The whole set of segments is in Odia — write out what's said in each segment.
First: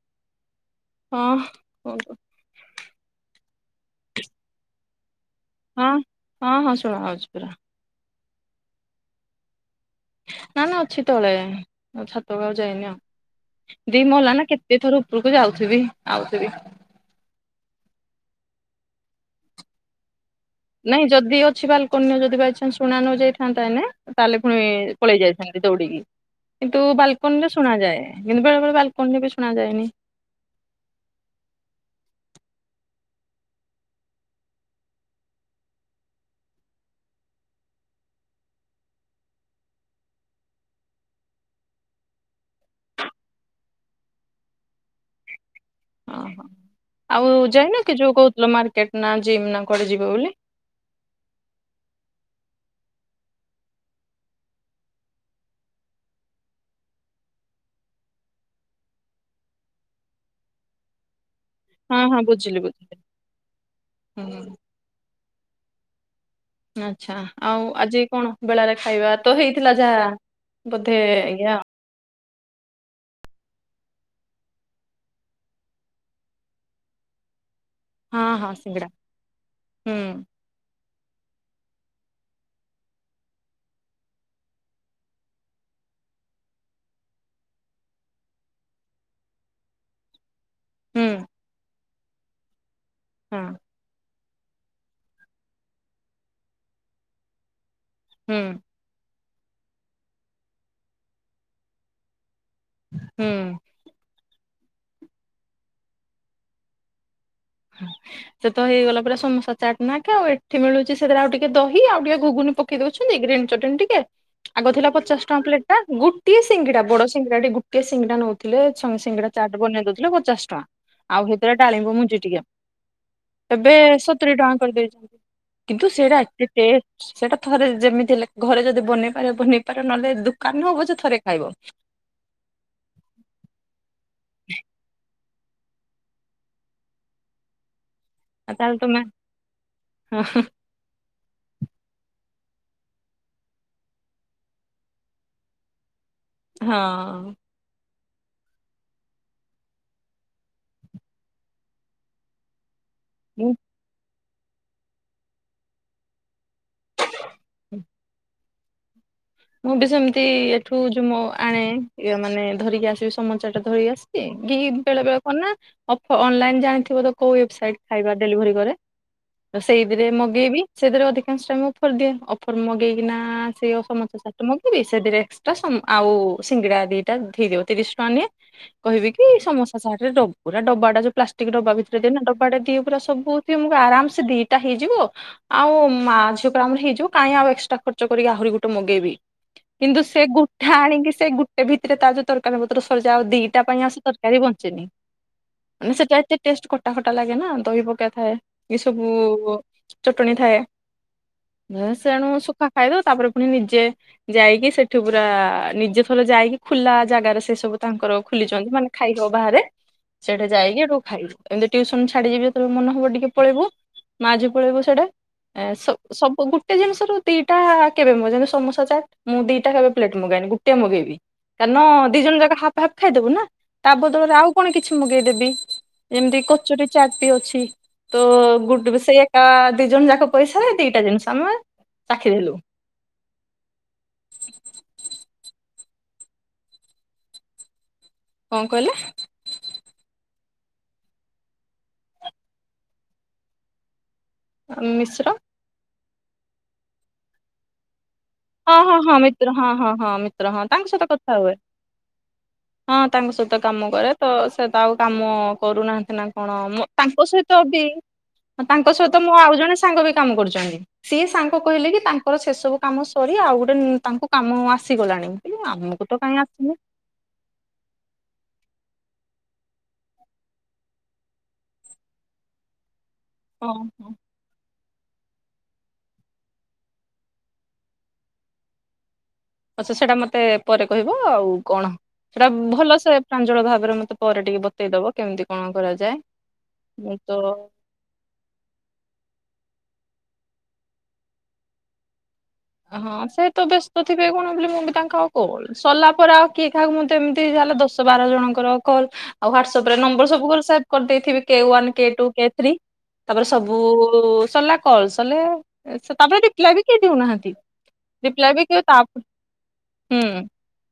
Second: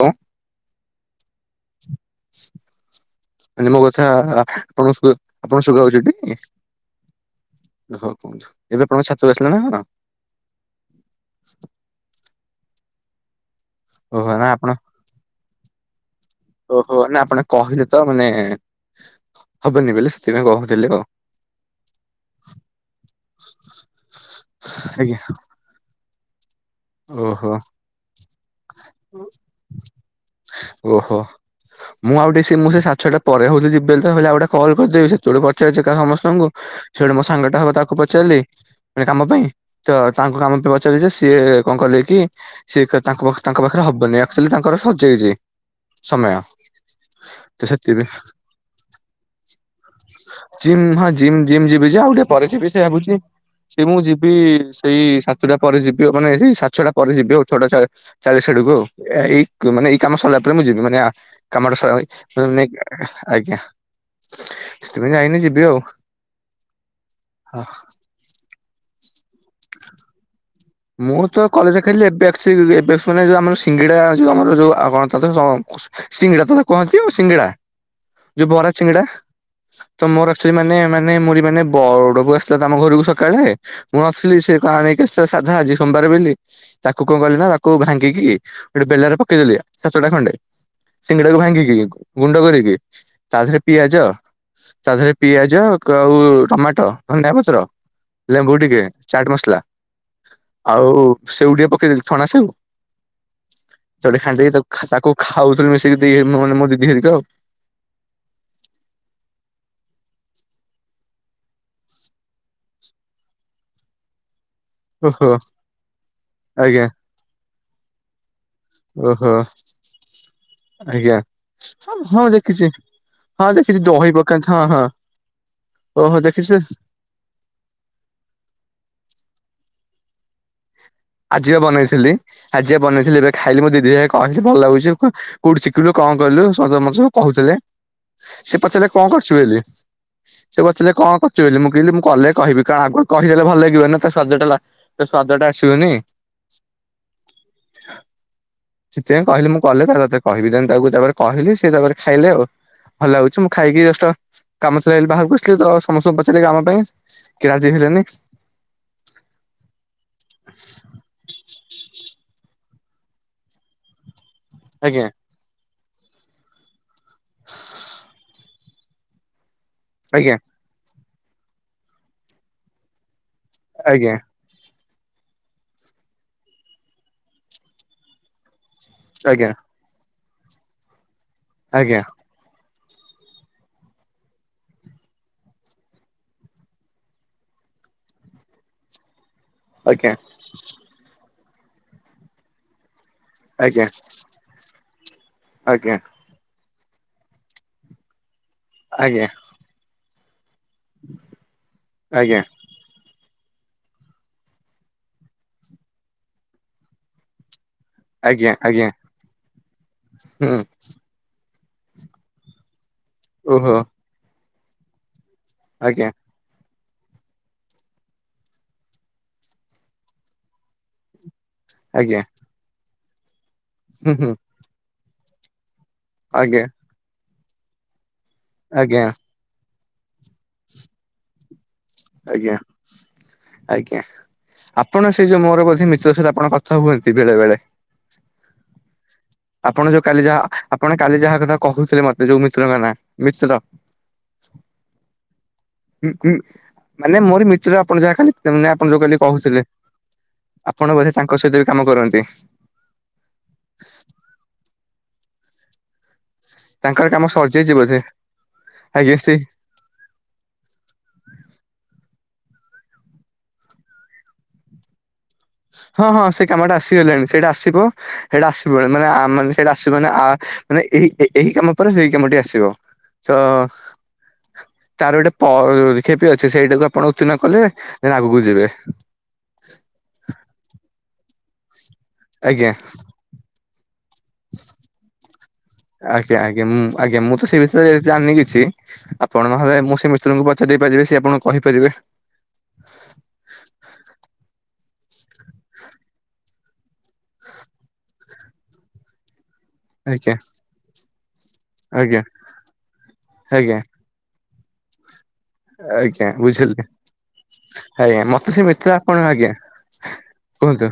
କଣ ହଁ କୁହନ୍ତୁ। କାଲି ମୋ କଥା ଆପଣ ସୁ ଆପଣଙ୍କୁ ଶୁଗା ହଁ ଯାଉଚିଟି। ହଁ ହଁ ଶୁଣା ହଉଛି ପୁରା ହୋଉ କୁହନ୍ତୁ ଏବେ ଆପଣ ଛାତରୁ ଆସିଲେ ନା କଣ? ନା ନା ଅଛି ତଳେ ଆଉ ଛାତକୁ ଆଉ ଯାଇନି ଆଉ ଦି ଓହୋ ମହଲା ନା ଆପଣ କେତେ ଥର ଉ ସ୍କୁଲ୍ କୁ ଯାଉଥିବି ଆଉଥିବି ଓହୋ ନା ଆପଣ କହିଲେ ତ ମାନେ ହବନି ବୋଲି ସେଥିପାଇଁ କହୁ ନାଇଁ ଯଦି ଅଛି ବାଲ୍ କୁନି ଯଦି ବାଇ ଚାନ୍ସ ଶୁଣା ନ ଯାଇଥାନ୍ତା ନେ ତାହେଲେ ପୁଣି ଆଜ୍ଞା। ପଳେଇ ଯାଇଥାନ୍ତି। ଦୌଡିକି, କିନ୍ତୁ ବାଲକୋନି ରେ ଓହୋ ଶୁଣ ଯାଏ କିନ୍ତୁ ବେଳେ ବେଳେ ବାଲକୋନି ରେ ବି ଶୁଣା ଯାଏନି। ଓହୋ। ମୁଁ ଆଉ ଟେ ସେ ମୁଁ ସାଢ ଛଆଟା ପରେ ହଉ ଯିବି ବୋଲି ତହଲେ ଆଉ ଗୋଟେ କଲ୍ କରିଦେବି ସେତେବେଳେ ପଚାରୁଚି କା ସମସ୍ତଙ୍କୁ। ସେଇଟେ ମୋ ସାଙ୍ଗ ଟା ହବ ତାକୁ ପଚାରିଲି କାମ ପାଇଁ ତ ତାଙ୍କୁ କାମ ପାଇଁ ପଚାରିଲି ଯେ ସିଏ କଣ କଲେ କି ସିଏ ତାଙ୍କ ତାଙ୍କ ପାଖରେ ହବନି ଆଚୁଆଲି ତାଙ୍କର ସଜେଇଛି। ଓହୋ ଆଉ ତ ଯାଇନ ସେଥିପାଇଁ କି ଯୋଉ କହୁଥିଲ ମାର୍କେଟ ନା ଜିମ୍ ନା କୁଆଡେ ଯିବ ବୋଲି। ଜିମ୍ ହଁ ଜିମ୍ ଜିମ୍ ଯିବିି ଆଉ ଟିକେ ପରେଜିବି ସେ ଭାବୁଛି। ସେ ମୁଁ ଯିବି ସେଇ ସାତଟା ପରେ ଯିବି। ମାନେ ସାତ ଛଅଟା ପରେ ଯିବି ଆଉ ଛଅଟା ଚାଳିଶ ଆଡକୁ ଆଉ ଏଇ ମାନେ ଏଇ କାମ ସରିଲା ପରେ ମୁଁ ଯିବି। ମାନେ କାମଟା ହଁ ହଁ ସଇ ବୁଝିଲି ବୁଝିଲି ଆଜ୍ଞା ହୁଁ ସେଥିପାଇଁ ଯାଇନି ଯିବି ଆଉ। ଆଚ୍ଛା, ଆଉ ଆଜି କଣ ବେଳାରେ ଖାଇବା ତ ହେଇଥିଲା ଯାହା। ବୋଧେ ମୁଁ ତ ଆଜ୍ଞା କଲେଜେ ଥିଲି ଏବେ ଆସିଲି ଏବେ ଶୁଣିଲି ଆମର ସିଙ୍ଗିଡା ଯଉ ଆମର ଯଉ [unintelligible] ସିଙ୍ଗିଡା ତ କୁହନ୍ତି ଆଉ ସିଙ୍ଗଡା ହଁ ଯଉ ହଁ ବରା ସିଙ୍ଗଡା ସିଙ୍ଗିଡା ହୁଁ ତ ମୋର ସେମାନେ ମାନେ ମୁରି ମାନେ ବଡ ବଉ ଆସିଥିଲା ତ ଆମ ଘରକୁ ସକାଳେ ମୁଁ ନଥିଲି ସେ କଣ ନେଇକି ଆସିଥିଲା ସାଧା ଆଜି ସୋମବାର୍ ବୋଲିି ତାକୁ କଣ କଲି ନା ତାକୁ ଭାଙ୍ଗିକି ଗୋଟେ ବେଲା ରେ ପକେଇଦେଲି ସାତଟା ଖଣ୍ଡେ ହୁଁ ସିଙ୍ଗିଡାକୁ ଭାଙ୍ଗିକି ଗୁଣ୍ଡ କରିକି ତା ହଁ ଦେହରେ ପିଆଜ ତା ଦେହରେ ପିଆଜ କ-ଆଉ ଟମାଟୋ [unintelligible] ପତ୍ର, ହୁଁ ଲେମ୍ବୁ ଟିକେ ଚାଟ୍ ମସଲା ଆଉ ସେଉ ଟିକେ ପକେଇଦେଲି ଛଣା ସେଉ। ହୁଁ। [unintelligible] ଖାଉଥିଲି ମିଶିକି ଦି ମାନେ ମୋ ଦିଦି ହେରିକା ଆଉ। ସେତ ହେଇଗଲା ପୁରା ସମୋସା ଚାଟ୍ ନାଖେ ଆଉ ଏଠି ମିଳୁଚି ସେଥିରେ ଆଉ ଟିକେ ଦହି ଆଉ ଟିକେ ଘୁଗୁନି ପକ୍ ପକେଇ ଦଉଛନ୍ତି ଗ୍ରୀନ୍ ଚଟ୍ନୀ ଟିକେ ଆଗ ଥିଲା ପଚାଶ୍ ଓହୋ ଟଙ୍କା ପ୍ଲେଟ୍ ଟା ଗୁଟିଏ ସିଙ୍ଗିଡା ଆଜ୍ଞା ବଡ ସିଙ୍ଗିଡା ଟି ଗୁଟିଏ ସିଙ୍ଗିଡା ନଉଥିଲେ ଓହୋ ସନ୍-ସିଙ୍ଗିଡା ଚାଟ୍ ବନେଇ ଦଉଥିଲେ ପଚାଶ୍ ଟଙ୍କା ଆଉ ହେତିରେ ଡାଳିମ୍ବ ମୁଞ୍ଜି ଟିକେ କିଛି ଏବେ ସତୁରୀ ଟଙ୍କା କରିଦେଇଚନ୍ତି କିନ୍ତୁ ସେଇରା ଓହୋ ଏତେ ଦେଖିଛୁ ଟେଷ୍ଟ୍। ସେଇଟା ଥରେ ଯେମିତି ହେଲେ ଘରେ ଯଦି ବନେଇ ପାରିବ ବନେଇ ପାରିବ ନହେଲେ ଦୋକାନ ହଉ ପଛେ ଥରେ ଖାଇବ ଆଜି ବା ବନେଇଥିଲି ଆଜି ବା ବନେଇଥିଲି ଏବେ ଖାଇଲି ମୋ ଦିଦି ହେରିକା କହିଲେ ଭଲ ଲାଗୁଚି କ କଉଠୁ ଶିକିଲୁ କଣ କଲୁ [unintelligible] ମତେ ସବୁ କହୁଥିଲେ। ଆଉ ସେ ତାହେଲେ ପଚାରିଲେ ତମେ କଣ କରୁଚୁ ବୋଲି ହଁ ସେ ପ ପଚାରିଲେ କଣ କରୁଚୁ ବୋଲି ମୁଁ କିହିଲି ମୁଁ କଲେ କହିବି କାହାକୁ କହିଦେଲେ ଭଲ ଲାଗିବନି ନା ତା ସ୍ଵାଦ ଟା ତ ସ୍ଵାଦ ଟା ଆସିବନି। ହଁ। ସେଥିପାଇଁ କହିଲି ମୁଁ କଲେ ତାପରେ ତତେ କହିବି ଦେନ୍ ତାକୁ ତାପରେ କହିଲି ସେ ତାପରେ ଖାଇଲେ ଆଉ। ଭଲ ଲାଗୁଚି ମୁଁ ଖାଇକି ଜଷ୍ଟ୍ କାମ ସାରି ବାହାରକୁ ଆସିଲି ତ ସମସ୍ତଙ୍କୁ ପଚାରିଲି ଆମ ପାଇଁ କେହି ରାଜି ହଁ ହେଲେନି। ମୁଁ ବି ସେମିତି ଏଠୁ ଯଉ ମ ଆଣେ ଇଏ ମାନେ ଧରିକି ଆସିବି ସମୋ ଟାଟ୍ ଧରିକି ଆସେ [unintelligible] ବେଳେ ଆଜ୍ଞା ବେଳେ କଣ ନା ଅଫ-ଅନଲାଇନ୍ ଜାଣିଥିବ ତ କଉ ୱେବସାଇଟ୍ ଖାଇବା ଡେଲିଭରି କରେ। ସେଇଥିରେ ଆଜ୍ଞା ମଗେଇବି ସେଇଥିରେ ଅଧିକାଂଶ [unintelligible] ଅଫର୍ ଦିଏ ଅଫର୍ ମଗେଇକିନା ଆଜ୍ଞା [unintelligible] ମଗେଇବି ସେଥିରେ ଏକ୍ସଟ୍ରା ସମ୍-ଆଉ ସିଙ୍ଗିଡା ଦିଟା ଦେଇଦବ ତିରିଶ ଟଙ୍କା ନିଏ କହିବି କି ସମୋସା ଚାଟ୍ ଦବୁ ପୁରା ଡବାଟା ଯଉ ପ୍ଲାଷ୍ଟିକ୍ ଡବା ଆଜ୍ଞା ଭିତରେ ଦିଏ ନା ଡବାଟା ଦିଏ ପୁରା ସବୁ ତମକୁ ଆରାମ୍ ସେ ଦିଟା ହେଇଯିବ ଆଉ ମା ଝିଅକୁ ତ ଆମର ହେଇଯିବ କାଇଁ ଆଉ ଏକ୍ସଟ୍ରା ଖର୍ଚ୍ଚ କରିକି ଆହୁରି ଗୋଟେ ମଗେଇବି। କିନ୍ତୁ ଆଜ୍ଞା ସେ ଗୋଟେ ଆଣିକି ସେ ଗୋଟେ ଭିତରେ ତା ଯଉ ତର୍ କାରୀ ପତ୍ର ସରିଯାଏ ଆଉ ଦିଟା ପାଇଁ ଆଜ୍ଞା ଆଉ ସେ ତରକାରୀ ବଞ୍ଚେନି ମାନେ ଆଜ୍ଞା ଆଜ୍ଞା ସେଟା ଏତେ ଟେଷ୍ଟ୍ ଖଟା ଖଟା ଲାଗେ ନା ଦହି ପକାଥାଏ ଏ ସବୁ ଆଜ୍ଞା ଚଟଣି ଥାଏ। ଉଁ- ଆଜ୍ଞା ସେଣୁ ଆଜ୍ଞା ଶୁଖା ଖାଇଦଉ ତାପରେ ପୁଣି ନିଜେ ଯାଇକି ସେଠୁ ପୁରା ନିଜେ ଥରେ ଯାଇକି ଖୁଲା ଜାଗାରେ ସେ ସବୁ ତାଙ୍କର ଆଜ୍ଞା ଖୋଲିଚନ୍ତି ଆଜ୍ଞା ମାନେ ଖାଇ ହବ ବାହାରେ ସେଠେ ହୁଁ ଯାଇକି ହେଟୁ ଖାଇବୁ। ଏମିତି ଟ୍ୟୁସନ୍ ଛାଡିଯିବି ଯେତେବେଳେ ମନ ହବ ଟିକେ ପଳେଇବୁ ଓହୋ ମା ଝିଅ ପଳେଇବୁ ସେଇଠେ ଏଁ ସବ୍ ଆଜ୍ଞା ସବୁ ଗୋଟେ ଜିନିଷରୁ ଦିଟା କେବେ [unintelligible] ସମୋସା ଚା ମୁଁ ଦିଟା କେବେ ପ୍ଲେଟ ମଗାଏନି ଗୋଟଏ ମଗେଇବି କାରଣ ଆଜ୍ଞା ଦି ଜଣ ଯାକ ହାଫ ହା୍ଫ୍ ଖାଇଦବୁ ନା। ତା ହୁଁ ହୁଁ ବଦଳରେ ଆଉ କଣ କିଛି ମଗେଇଦେବି ଯେମିତି ଆଜ୍ଞା କଚୁରୀ ଚାଟ ଅଛି ତ ଗୁଡ୍ଡୁ ବି ଆଜ୍ଞା ସେଇ ଏକା ଦି ଜଣ ଯାକ ପଇସାରେ ଦିଟା ଜିନିଷ ଆମେ ଆଜ୍ଞା, ଚାଖିଦେଲୁ। ଆଜ୍ଞା, ଆପଣ ସେଇ ଯୋଉ ମୋର ବୋଧେ ମିତ୍ର ସହିତ ଆପଣ କଥା ହୁଅନ୍ତି ବେଳେବେଳେ। କଣ କହିଲେ? ଆପଣ ଯୋଉ କାଲି ଯାହା ଆପଣ କାଲି ଯାହା କଥା କହୁଥିଲେ ମତେ ଯୋଉ ମିତ୍ରଙ୍କ ନାଁ ମିତ୍ର। ମିଶ୍ର? ହୁଁ ହୁଁ, ମାନେ ମୋର ମିତ୍ର ଆପଣ ଯାହା ଖାଲି ତା ମାନେ ହଁ ଆପଣ ହଁ ଯୋଉ ହଁ କାଲି ମିତ୍ର କହୁଥିଲେ, ହଁ ହଁ ହଁ ମିତ୍ର ହଁ ତାଙ୍କ ଆପଣ ସହିତ ବୋଧେ କଥା ତାଙ୍କ ହୁଏ। ସହିତ ବି କାମ କରନ୍ତି। ହଁ ତାଙ୍କ ସହିତ କାମ କରେ, ତ ସେ ତ ଆଉ କାମ କରୁନାହାନ୍ତି ନା। କଣ, ମୁଁ ତାଙ୍କର ତାଙ୍କ କାମ ସହିତ ସରିଯାଇଛି ବି ବୋଧେ ତାଙ୍କ ଆଜ୍ଞା ସହିତ ମୁଁ ସେଇ ଆଉ ଜଣେ ସାଙ୍ଗ ବି କାମ କରୁଛନ୍ତି ସିଏ ସାଙ୍ଗ କହିଲେ କି ତାଙ୍କର ସେ ସବୁ କାମ କରି ଆଉ ଗୋଟେ ନୂ ତାଙ୍କୁ କାମ ଆସିଗଲାଣି। ଆମକୁ ହଁ ତ ହଁ କାହିଁ ସେଇ ଆସିନି କାମଟା ଆସ୍ ଆସିଗଲାଣି ସେଇଟା ଆସିବ ସେଇଟା ଆସିବ ମାନେ ଆ-ଆମ ସେଇଟା ଆସିବ ମାନେ ଆ-ଆ ଏହି ଏ ଏହି କାମ ପରେ ସେଇ କାମଟି ଆସିବ ତ ହଁ ହଁ ତାର ଗୋଟେ ପରୀକ୍ଷା ବି ଅଛି, ସେଇଟାକୁ ଆପଣ ଉତ୍ତୀର୍ଣ୍ଣ କଲେ ଦେନ୍ ଆଗକୁ ଯିବେ। ଆଚ୍ଛା ସେଟା ମତେ ପରେ କହିବ ଆଉ କଣ। ସେଟା ଆଜ୍ଞା। ଭଲସେ ପ୍ରାଞ୍ଜଳ ଭାବରେ ମତେ ପରେ ଟିକେ ବତେଇ ଦବ କେମିତି କଣ କରାଯାଏ। ଆଜ୍ଞା ଆଜ୍ଞା, ମୁଁ ଆଜ୍ଞା ମୁଁ ତ ସେ ବିଷୟରେ ଜାଣିନି କିଛି। ଆପଣ ନହେଲେ ମୁଁ ସେ ମିସ୍ତ୍ରୀଙ୍କୁ ପଚାରି ଦେଇ ପାରିବି ସେ ଆପଣଙ୍କୁ କହିପାରିବେ। ହଁ ସେ ତ ବ୍ୟସ୍ତ ଥିବେ କଣ ବୋଲି ମୁଁ ବି ତାଙ୍କୁ ଆଉ କହୁ ସରିଲା ପରେ ଆଉ କିଏ କାହାକୁ ମୁଁ ତ ଏମିତି ଯା ହେଲେ ଦଶ ବାର ଜଣଙ୍କର କଲ୍ ଆଉ ହ୍ୱାଟସଆପରେ ନମ୍ବର ଆଜ୍ଞା ସବୁ ଗୁରା ସେଭ୍ କରି ଦେଇଥିବି କେ ୱାନ୍ କେ ଆଜ୍ଞା। ଟୁ କେ ଥ୍ରୀ ତାପରେ ଆଜ୍ଞା ସବୁ [inaudible] ସରିଲା କଲ୍ ସରିଲେ ସେ ଆଜ୍ଞା, ତାପରେ ରିପ୍ଲାଏ ବି ବୁଝିଲି। କେହି ଦଉନାହାନ୍ତି। ଆଜ୍ଞା, ରିପ୍ଲାଏ ମତେ ସେ ବି କେହି ମିତ୍ର ତା ହୁଁ ଆପଣ ଆଜ୍ଞା କୁହନ୍ତୁ,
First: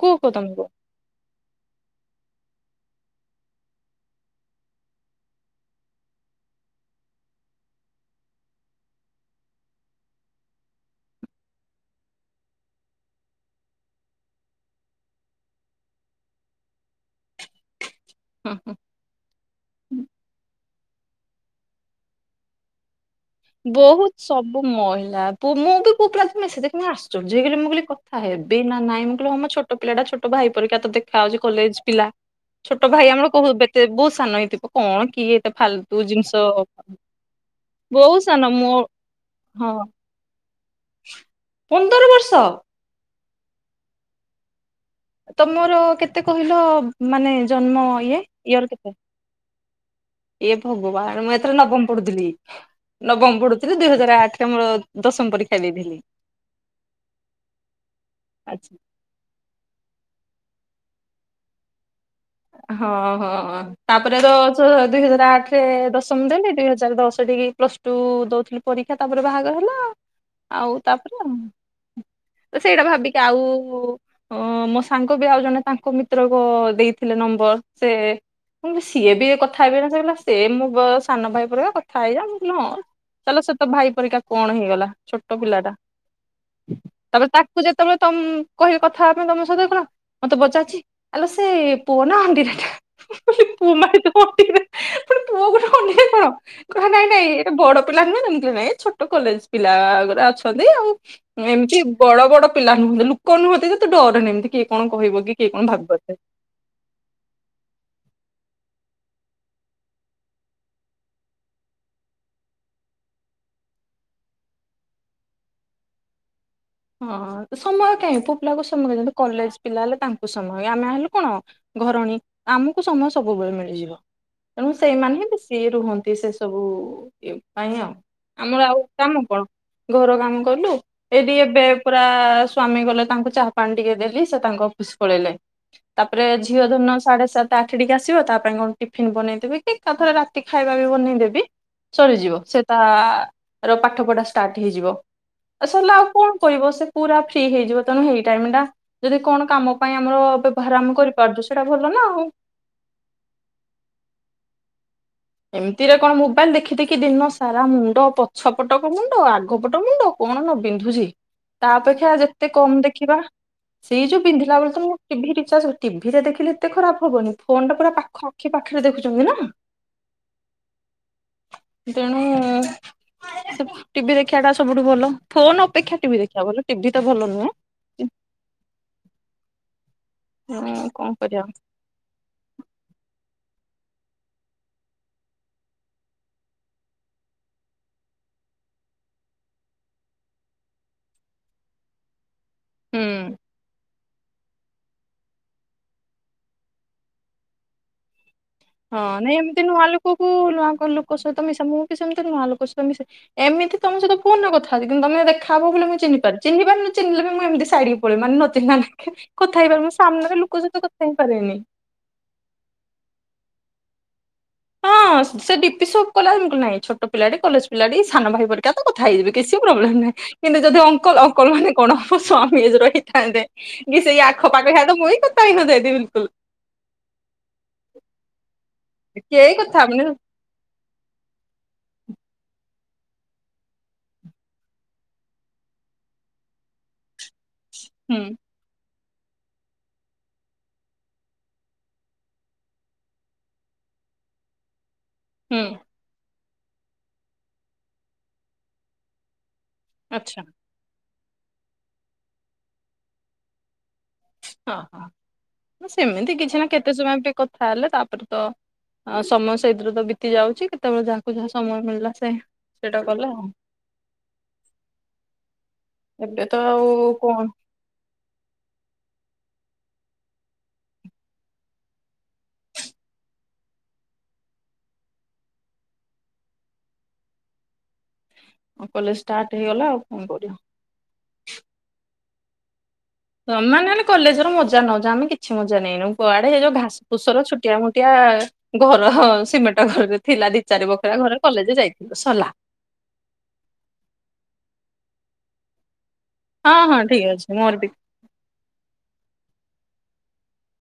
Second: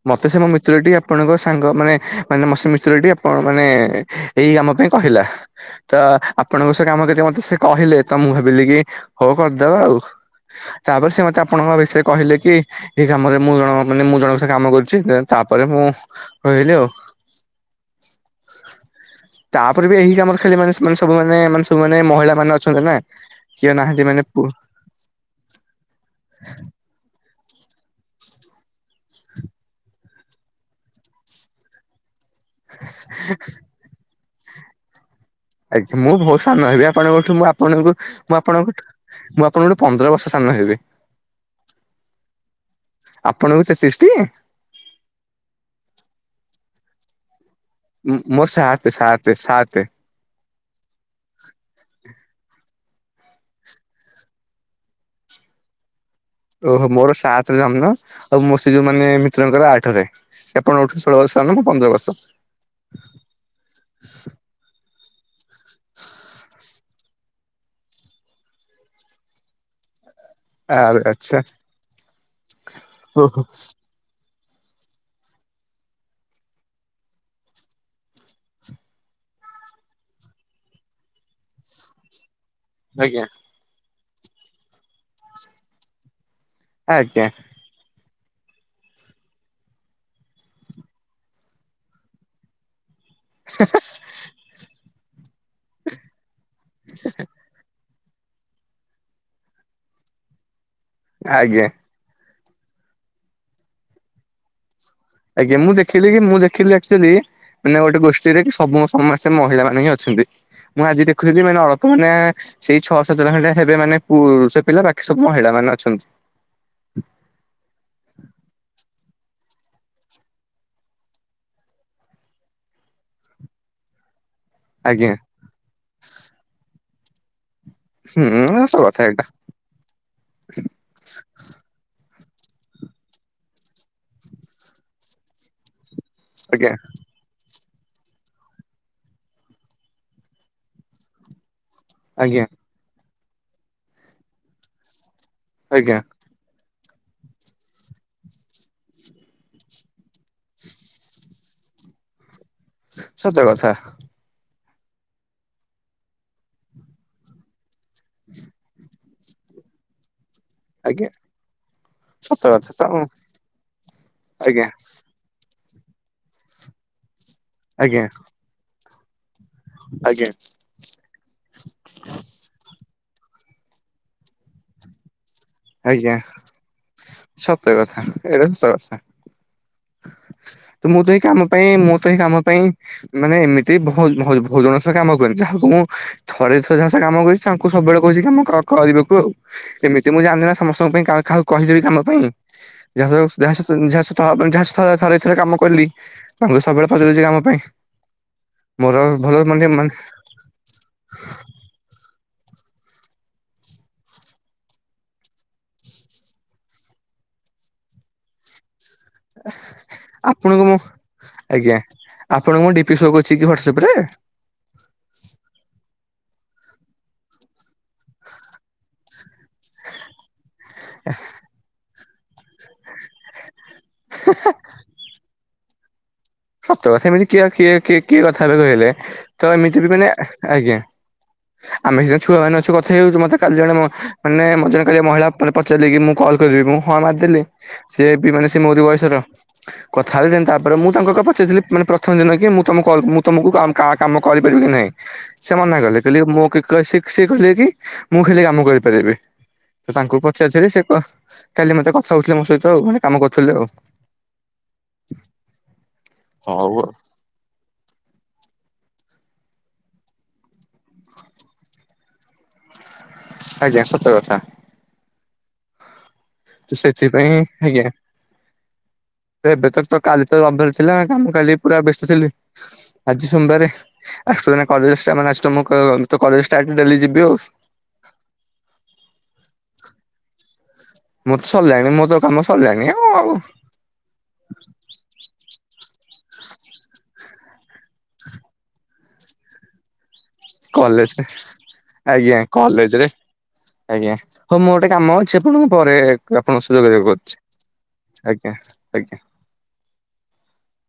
କୁହ କୁହ ମତେ ସେ ମୋ ତମେ କୁହ ମିତ୍ର ଟିକେ ଆପଣଙ୍କ ସାଙ୍ଗ ମାନେ, ମାନେ ମୋର ସେ ମିତ୍ରଟି ଆପଣ ମାନେ ଏଇ ଆମ ପାଇଁ କହିଲା। ତ ଆପଣଙ୍କ ସହ କାମ କରି ମତେ ସେ କହିଲେ ତ ମୁଁ ଭାବିଲି କି ହଉ କରିଦବା ଆଉ ତାପରେ ସେ ମତେ ଆପଣଙ୍କ ବିଷୟରେ କହିଲେ କି ଏଇ କାମରେ ମୁଁ ଜଣଙ୍କ ମାନେ ମୁଁ ଜଣଙ୍କ ସେ କାମ କରୁଛି ତାପରେ ମୁଁ କହିଲି ଆଉ ହୁଁ ହୁଁ। ତାପରେ ବି ଏହି କାମର ଖାଲି ମାନେ ସବୁମାନେ ମାନେ ସବୁମାନେ ସବୁମାନେ ମହିଳାମାନେ ଅଛନ୍ତି ନା। କିଏ ନାହାନ୍ତି ବହୁତ ମାନେ ପୁ ସବୁ ମହିଳା ପୁ ମୁଁ ବି ପୁଅପି ପ୍ରଥମେ ସେ ଦେଖି ମୁଁ ଆଶ୍ଚର୍ଯ୍ୟ ହେଇଗଲି ମୁଁ କହିଲି କଥା ହେବି ନା ନାଇଁ ମୁଁ କହିଲି ହଁ ମ ଛୋ ଛୋଟ ପିଲାଟା ଛୋଟ ଭାଇ ପରିକା ତ ଦେଖା ଯାଉଛି କଲେଜ ପିଲା। ହ ଛୋଟ ଭାଇ ଆମର କହୁ ଏତେ ବହୁତ ସାନ ହେଇଥିବ କଣ କିଏ। ଏତେ ଆଜ୍ଞା ଫାଲତୁ ମୁଁ ଜିନିଷ ବହୁତ ସାନ ହେବି ଆପଣଙ୍କଠୁ, ମୁଁ ଆପଣଙ୍କୁ ବହୁତ ମୁଁ ସାନ ମୋ ଆପଣଙ୍କଠୁ ମୁଁ ହଁ ଆପଣଙ୍କଠୁ ପନ୍ ପନ୍ଦର ବର୍ଷ ସାନ ହେବି। ପନ୍ଦର ବର୍ଷ? ଆପଣଙ୍କୁ ତେତିଶ ଟି? ତମର କେତେ କହିଲ ମାନେ ଜନ୍ମ ଇଏ ମୋର ଇୟର ସାତେ କେତେ? ସାତେ ସାତେ ଏ ଭଗବାନ ମୁଁ ଏଥିରେ ନବମ ପଢୁଥିଲି। ନବମ ପଢୁଥିଲି ଦୁଇ ହଜାର ଆଠରେ ମୋର ଦଶମ ପରୀକ୍ଷା ଦେଇଥିଲି। ଓହୋ ମୋର ସାତରେ ଜନ୍ମ ଆଉ ମୋ ସେ ଆଚ୍ଛା ଯୋଉ ମାନେ ସେମାନଙ୍କର ଆଠରେ ସେ ଆପଣଙ୍କଠୁ ଷୋଳ ବର୍ଷ ସାନ ମୁଁ ପନ୍ଦର ବର୍ଷ। ହଁ ହଁ ତାପରେ ତ ଦୁଇ ହଜାର ଆଠ ସେ ଦଶମ ଦେଲି ଦୁଇ ହଜାର ଦଶ ଟି ପ୍ଲସ ଟୁ ଦଉଥିଲି ପରୀକ୍ଷା ତାପରେ ବାହାଘର ହେଲା ଆଉ। ଆଉ ଆରେ ଆଚ୍ଛା ତାପରେ ସେଇଟା ଭାବିକି ଓହୋ ଆଉ ଅ ମୋ ସାଙ୍ଗ ବି ଆଉ ଜଣେ ତାଙ୍କ ମିତ୍ରକ ଦେଇଥିଲେ ନମ୍ବର, ସେ ମୁଁ କ ସିଏ ବି କଥା ହେଇବେ ନା ସେ ମୋବ ସାନ ଭାଇ ପରିକା କଥା ହେଇଯା ମୁଁ କହିଲି ହଁ। ଆଜ୍ଞା ଚାଲ ସେ ତ ଭାଇ ପରିକା କଣ ହେଇଗଲା ଛୋଟ ପିଲା ଟା। ଆଜ୍ଞା ତାପରେ ତା ତାକୁ ଯେତେବେଳେ ତମ୍ କହିବି କଥା ହେବା ପାଇଁ ତମ ସହିତ କଣ ମତେ ପଚାଛି ଆଲୋ ସେ ପୁଅ ନା ଅଣ୍ଡିରାଟା? ମୁଁ କହିଲି ପୁଅ ମାନେ ତ ଅଣ୍ଡିରା। ମୁଁ କହିଲି ପୁଅ କଣ ଅଣ୍ଡିରା କଣ? କହିଲା ନାଇଁ ନାଇଁ ଏଇଟା ବଡ ପିଲା ନାଇଁ? ମୁଁ କହିଲି ନାଇଁ ଛୋଟ କଲେଜ ପିଲା ଗୁଡା ଅଛନ୍ତି ଆଉ ଆଜ୍ଞା ଏମିତି ବଡ ବଡ ପିଲା ନୁହଁନ୍ତି ଲୋକ ନୁହଁନ୍ତି ଯେ ତୁ ଡରେନି ଏମିତି କି କଣ କହିବ କି। କିଏ ଆଜ୍ଞା କଣ ମୁଁ ଭାବିବ ଦେଖିଲି ତତେ। କି ମୁଁ ଦେଖିଲି ଆ ଚ୍ୟେଲି ମାନେ ଗୋଟେ ଗୋଷ୍ଠୀରେ ସବୁ ସମସ୍ତେ ମହିଳା ମାନେ ହିଁ ଅଛନ୍ତି। ମୁଁ ଆଜି ଦେଖୁଥିଲି ମାନେ ଅଳପ ମାନେ ସେଇ ଛଅ ସାତଟା ଖଣ୍ଡେ ହେବେ ମାନେ ପୁରୁଷ ପିଲା ବାକି ସବୁ ମହିଳା ମାନେ ଅଛନ୍ତି। ହଁ ସମୟ କାହିଁ? ପୁଅ ପିଲାଙ୍କୁ ସମୟ ଯଦି କଲେଜ ପିଲା ହେଲେ ତାଙ୍କୁ ସମୟ। ଆମେ ହେଲୁ କଣ ଘରଣୀ, ଆମକୁ ସମୟ ସବୁବେଳେ ମିଳିଯିବ। ତେଣୁ ଆଜ୍ଞା ସେଇମାନେ ହିଁ ବେଶି ରୁହନ୍ତି ସେ ସବୁ ଇଏ ନାଇଁ ଆଉ। ହୁଁ ଆମର ସତ ଆଉ କଥା କାମ ଏଇଟା କଣ? ଘର କାମ କଲୁ, ଏଇ ଟିକେ ଏବେ ପୁରା ସ୍ଵାମୀ ଗଲେ ତାଙ୍କୁ ଚାହା ପାଣି ଟିକେ ଦେଲି। ସେ ତାଙ୍କ ଅଫିସ୍ ପଳେଇଲେ। ତାପରେ ଝିଅ ଆଜ୍ଞା ଧନ ସାଢେ ସାତ ଆଠ ଟିକେ ଆସିବ ତା ପାଇଁ କଣ ଟିଫନ୍ ବନେଇଦେବି କି, ଏକାଥରେ ରାତି ଖାଇବା ବି ବନେଇଦେବି। ସରିଯିବ। ଆଜ୍ଞା ସେ ତା ର ପାଠ ପଢା ଷ୍ଟାର୍ଟ ହେଇଯିବ। ସରିଲା ଆଜ୍ଞା ଆଉ କଣ? କହିବ ସେ ପୁରା ଫ୍ରି ହେଇଯିବ। ତେଣୁ ହେଇ ଟାଇମ ଟା ଯଦି କଣ କାମ ପାଇଁ ଆମର ବ୍ୟବହାର ଆମେ କରିପାରୁଛୁ ସେଇଟା ଭଲ ନା ଆଉ। ସତ କଥା। ଏମିତିରେ କଣ ମୋବାଇଲ ଦେଖି ଦେଖି ଦିନ ସାରା ମୁଣ୍ଡ ପଛପଟକ ମୁଣ୍ଡ ଆ ଗ ପଟ ମୁଣ୍ଡ କଣ ନ ପିନ୍ଧୁଛି? ଆଜ୍ଞା ତା ଅପେକ୍ଷା ସତ ଯେତେ କଥା ତ କମ ଦେଖିବା। ସେଇ ଯୋଉ ପିନ୍ଧିଲା ଆଜ୍ଞା ବେଳେ ତ ମୁଁ ଟିଭି ରିଚାର୍ଜ ଟିଭିରେ ଦେଖିଲେ ଏତେ ଖରାପ ହବନି। ଫୋନ ଟା ପୁରା ଆଜ୍ଞା ପାଖ ଆଖି ପାଖରେ ଦେଖୁଛନ୍ତି ନା। ଆଜ୍ଞା। ତେଣୁ ସେ ଟିଭି ଦେଖିବା ଟା ସବୁଠୁ ଭଲ। ଫୋନ ଅପେକ୍ଷା ଆଜ୍ଞା। ଟିଭି ଦେଖିବା ଭଲ ଟିଭି ତ ଭଲ ନୁହେଁ ସତ କଥା ଏଇଟା ସତ କଥା। ହଁ ମୁଁ ତ କଣ ଏଇ କାମ କରିବା ପାଇଁ, ମୁଁ ତ ଏଇ କାମ ପାଇଁ ମାନେ ଏମିତି ବହୁତ ବହୁତ ଜଣ ସହ କାମ କରିଛି। ଯାହାକୁ ମୁଁ ଥରେ ଥରେ ସେ କାମ କରିଛି କୁ ସବୁବେଳେ କହିଛିକି ମୁଁ କ କରିବାକୁ ଏମିତି ମୁଁ ଜାଣିନ ସମସ୍ତଙ୍କ ପାଇଁ କାହାକୁ କହିଦେବି ତମ ପାଇଁ ଯାହାସ ହୁଁ। ଯାହାସ ଯାହା ତ ଯାହା ସହିତ ଥରେ ଥରେ କାମ କଲି ତାଙ୍କୁ ସବୁବେଳେ ପଚାରିଛି କାମ ପାଇଁ। ମୋର ଭଲ ମାନେ ମାନେ ହୁ ନୂଆ ଲୋକଙ୍କ ସହିତ ମିଶା ମୁଁ ବି ସେମିତି ନୂଆ ଲୋକ ସହିତ ମିଶେ ଏମିତି ତମ ସହିତୋନ କଥାଛି କିନ୍ତୁମେ ଦେଖା ହବ ବୋଲି ମୁ ଚହ୍ିାରିହ୍ନିାରି ଚିହ୍ିଲେ ମୁଁ ଏମତି ସା ପଳେଇ ମାନେ ନଚିହ୍ନିଲା ନେକେ କଥା ହେଇପାରିବ ମୁଁ ସାମ୍ନାରେ ଲୋକ ସହିତ କଥା ହେଇପାରେନି। ଆପଣଙ୍କ ଡି ପି ଶୋକକ୍ଛି କି ହ୍ୱାଟ୍ସଆପ ରେ ହଁ ସେ ଡିପି ସପ୍ କଲା ଏମି କ ନାଇଁ ଛୋଟ ପିଲା କଲେଜ ପିଲାଟି ସାନ ଭାଇ ପରି ତ କଥା ହେଇଯିବି କିଛି ପ୍ରୋବ୍ଲେମ୍ ନାହିଁ କିନ୍ତୁ ଯଦି ଅଙ୍କଲ ଅଙ୍କଲ ମାନେ କଣ ମୋ ସ୍ୱାମୀ ହିଯଦି ରହିଇଥାନ୍ତେ କି ସେଇ ଆଖପାଖ ଇଆ ତ ମୁଇଁ କଥା ହେଇ ନ ଯାଇ ବିଲକୁଲ। ସତ କଥା ଏମିତି କିଏ କିଏ କିଏ କିଏ କଥାବେ କହିଲେ ତ କେହି କଥା ଏମିତି ବି ହବନି ମାନେ ଆଜ୍ଞା। ଆମେ ସେ ଛୁଆ ମାନେ ଅଛୁ କଥା ହେଇଯାଉଛି ମତେ କାଲି ଜଣେ ମାନେ ମଜଣ କାଲି ମହିଳା ମାନେ ପଚାରିଲେକି ମୁଁ କଲ୍ କରିବି ମୁଁ ହଁ ମାରିଦେଲି। ସେ ହୁଁ ବି ମାନେ ସେ ମୋରି ବୟସର କଥା ହେଥାନ୍ତି ତାପରେ ମୁଁ ତାଙ୍କ କ ସେ ଥିଲେ ମାନେ ପ୍ରଥମ ଦିନ କି ମୁଁ ତମ କ ମୁଁ ତମକୁ କାମ୍ କାହା କାମ କରିପାରିବି କି ନାହିଁ। ସେ ହୁଁ ମନା କଲେ କହିଲେ ମୁଁ ସେଏ କହିଲେ କି ମୁଁ ଖାଲ କାମ କରିପାରିବି। ତ ତାଙ୍କୁ ଆଚ୍ଛା ପଚାରିଥିଲି ସେ କହ କାଲି ମତେ କଥା ହଉଥିଲେ ମୋ ସହିତ ଆଉ ମାନେ କାମ କରୁଥିଲେ ଆଉ। ହଁ ହଁ ସେମିତି କିଛି ନା ହଉ ଆଉ କେତେ ସମୟ ଏମିତି କଥା ଥା ହେଲେ ତାପରେ ତ ସମୟ ସେଇ ଦରେ ତ ବିତି ଯାଉଛି କେତେବେଳେ ଯାହାକୁ ଯାହା ସମୟ ମିଳିଲା ସେ ସେଇଟା କଲେ ଆଉ ଆଜ୍ଞା ସତ କଥା। ଏବେ ତ ଆଉ ସେଥିପାଇଁ କଣ ଆଜ୍ଞା। ଏବେ ତ। ତ କାଲି ତ ରବିବାର ଥିଲା କାମ କାଲି ପୁରା ବ୍ୟସ୍ତ ଥିଲି ଆଜି ସୋମବାର ସେମାନେ କଲେଜ ସେମାନେ ଆସି ତମ ତୋ କଲେଜ ଷ୍ଟାପ୍ ମୁଁ ତ ଡେଲି ଯିବି। କଲେଜ ଷ୍ଟାର୍ଟ ହେଇଗଲା ଆଉ କଣ କରିଵ। ମୁଁ ତ ସରିଲାଣି ମଁ ତ କାମ ସରିଲାଣିଉ କଅଁ ଆଉ ତମେମାନେ ହେଲେ କଲେଜ ର ମଜା ନଉଛ ଆମେ କିଛି ମଜା ନ ନେଇନୁ କୁଆଡେ ଯୋଉ ଘାସ ଫୁସର ଛୋଟିଆ ମୋଟିଆ ଘର ସିମେଟ ଘରରେ ଥିଲା ଦି ଚାରି କଲେଜ ବଖରାଆ ଘରେ କଲେଜ ଯାଇିଥିଲୁ ଆଜ୍ଞା ସରିଲା। କଲେଜରେ ଆଜ୍ଞା ହଉ ମୁଁ ଗୋଟେ କାମ ଅଛି ଆପଣଙ୍କୁ ପରେ ହଁ ଆପଣଙ୍କ ହଁ ଯୋଗାଯୋଗ ଠିକ କରୁଛି। ଅଛି ମୋର ବି ଆଜ୍ଞା ଆଜ୍ଞା।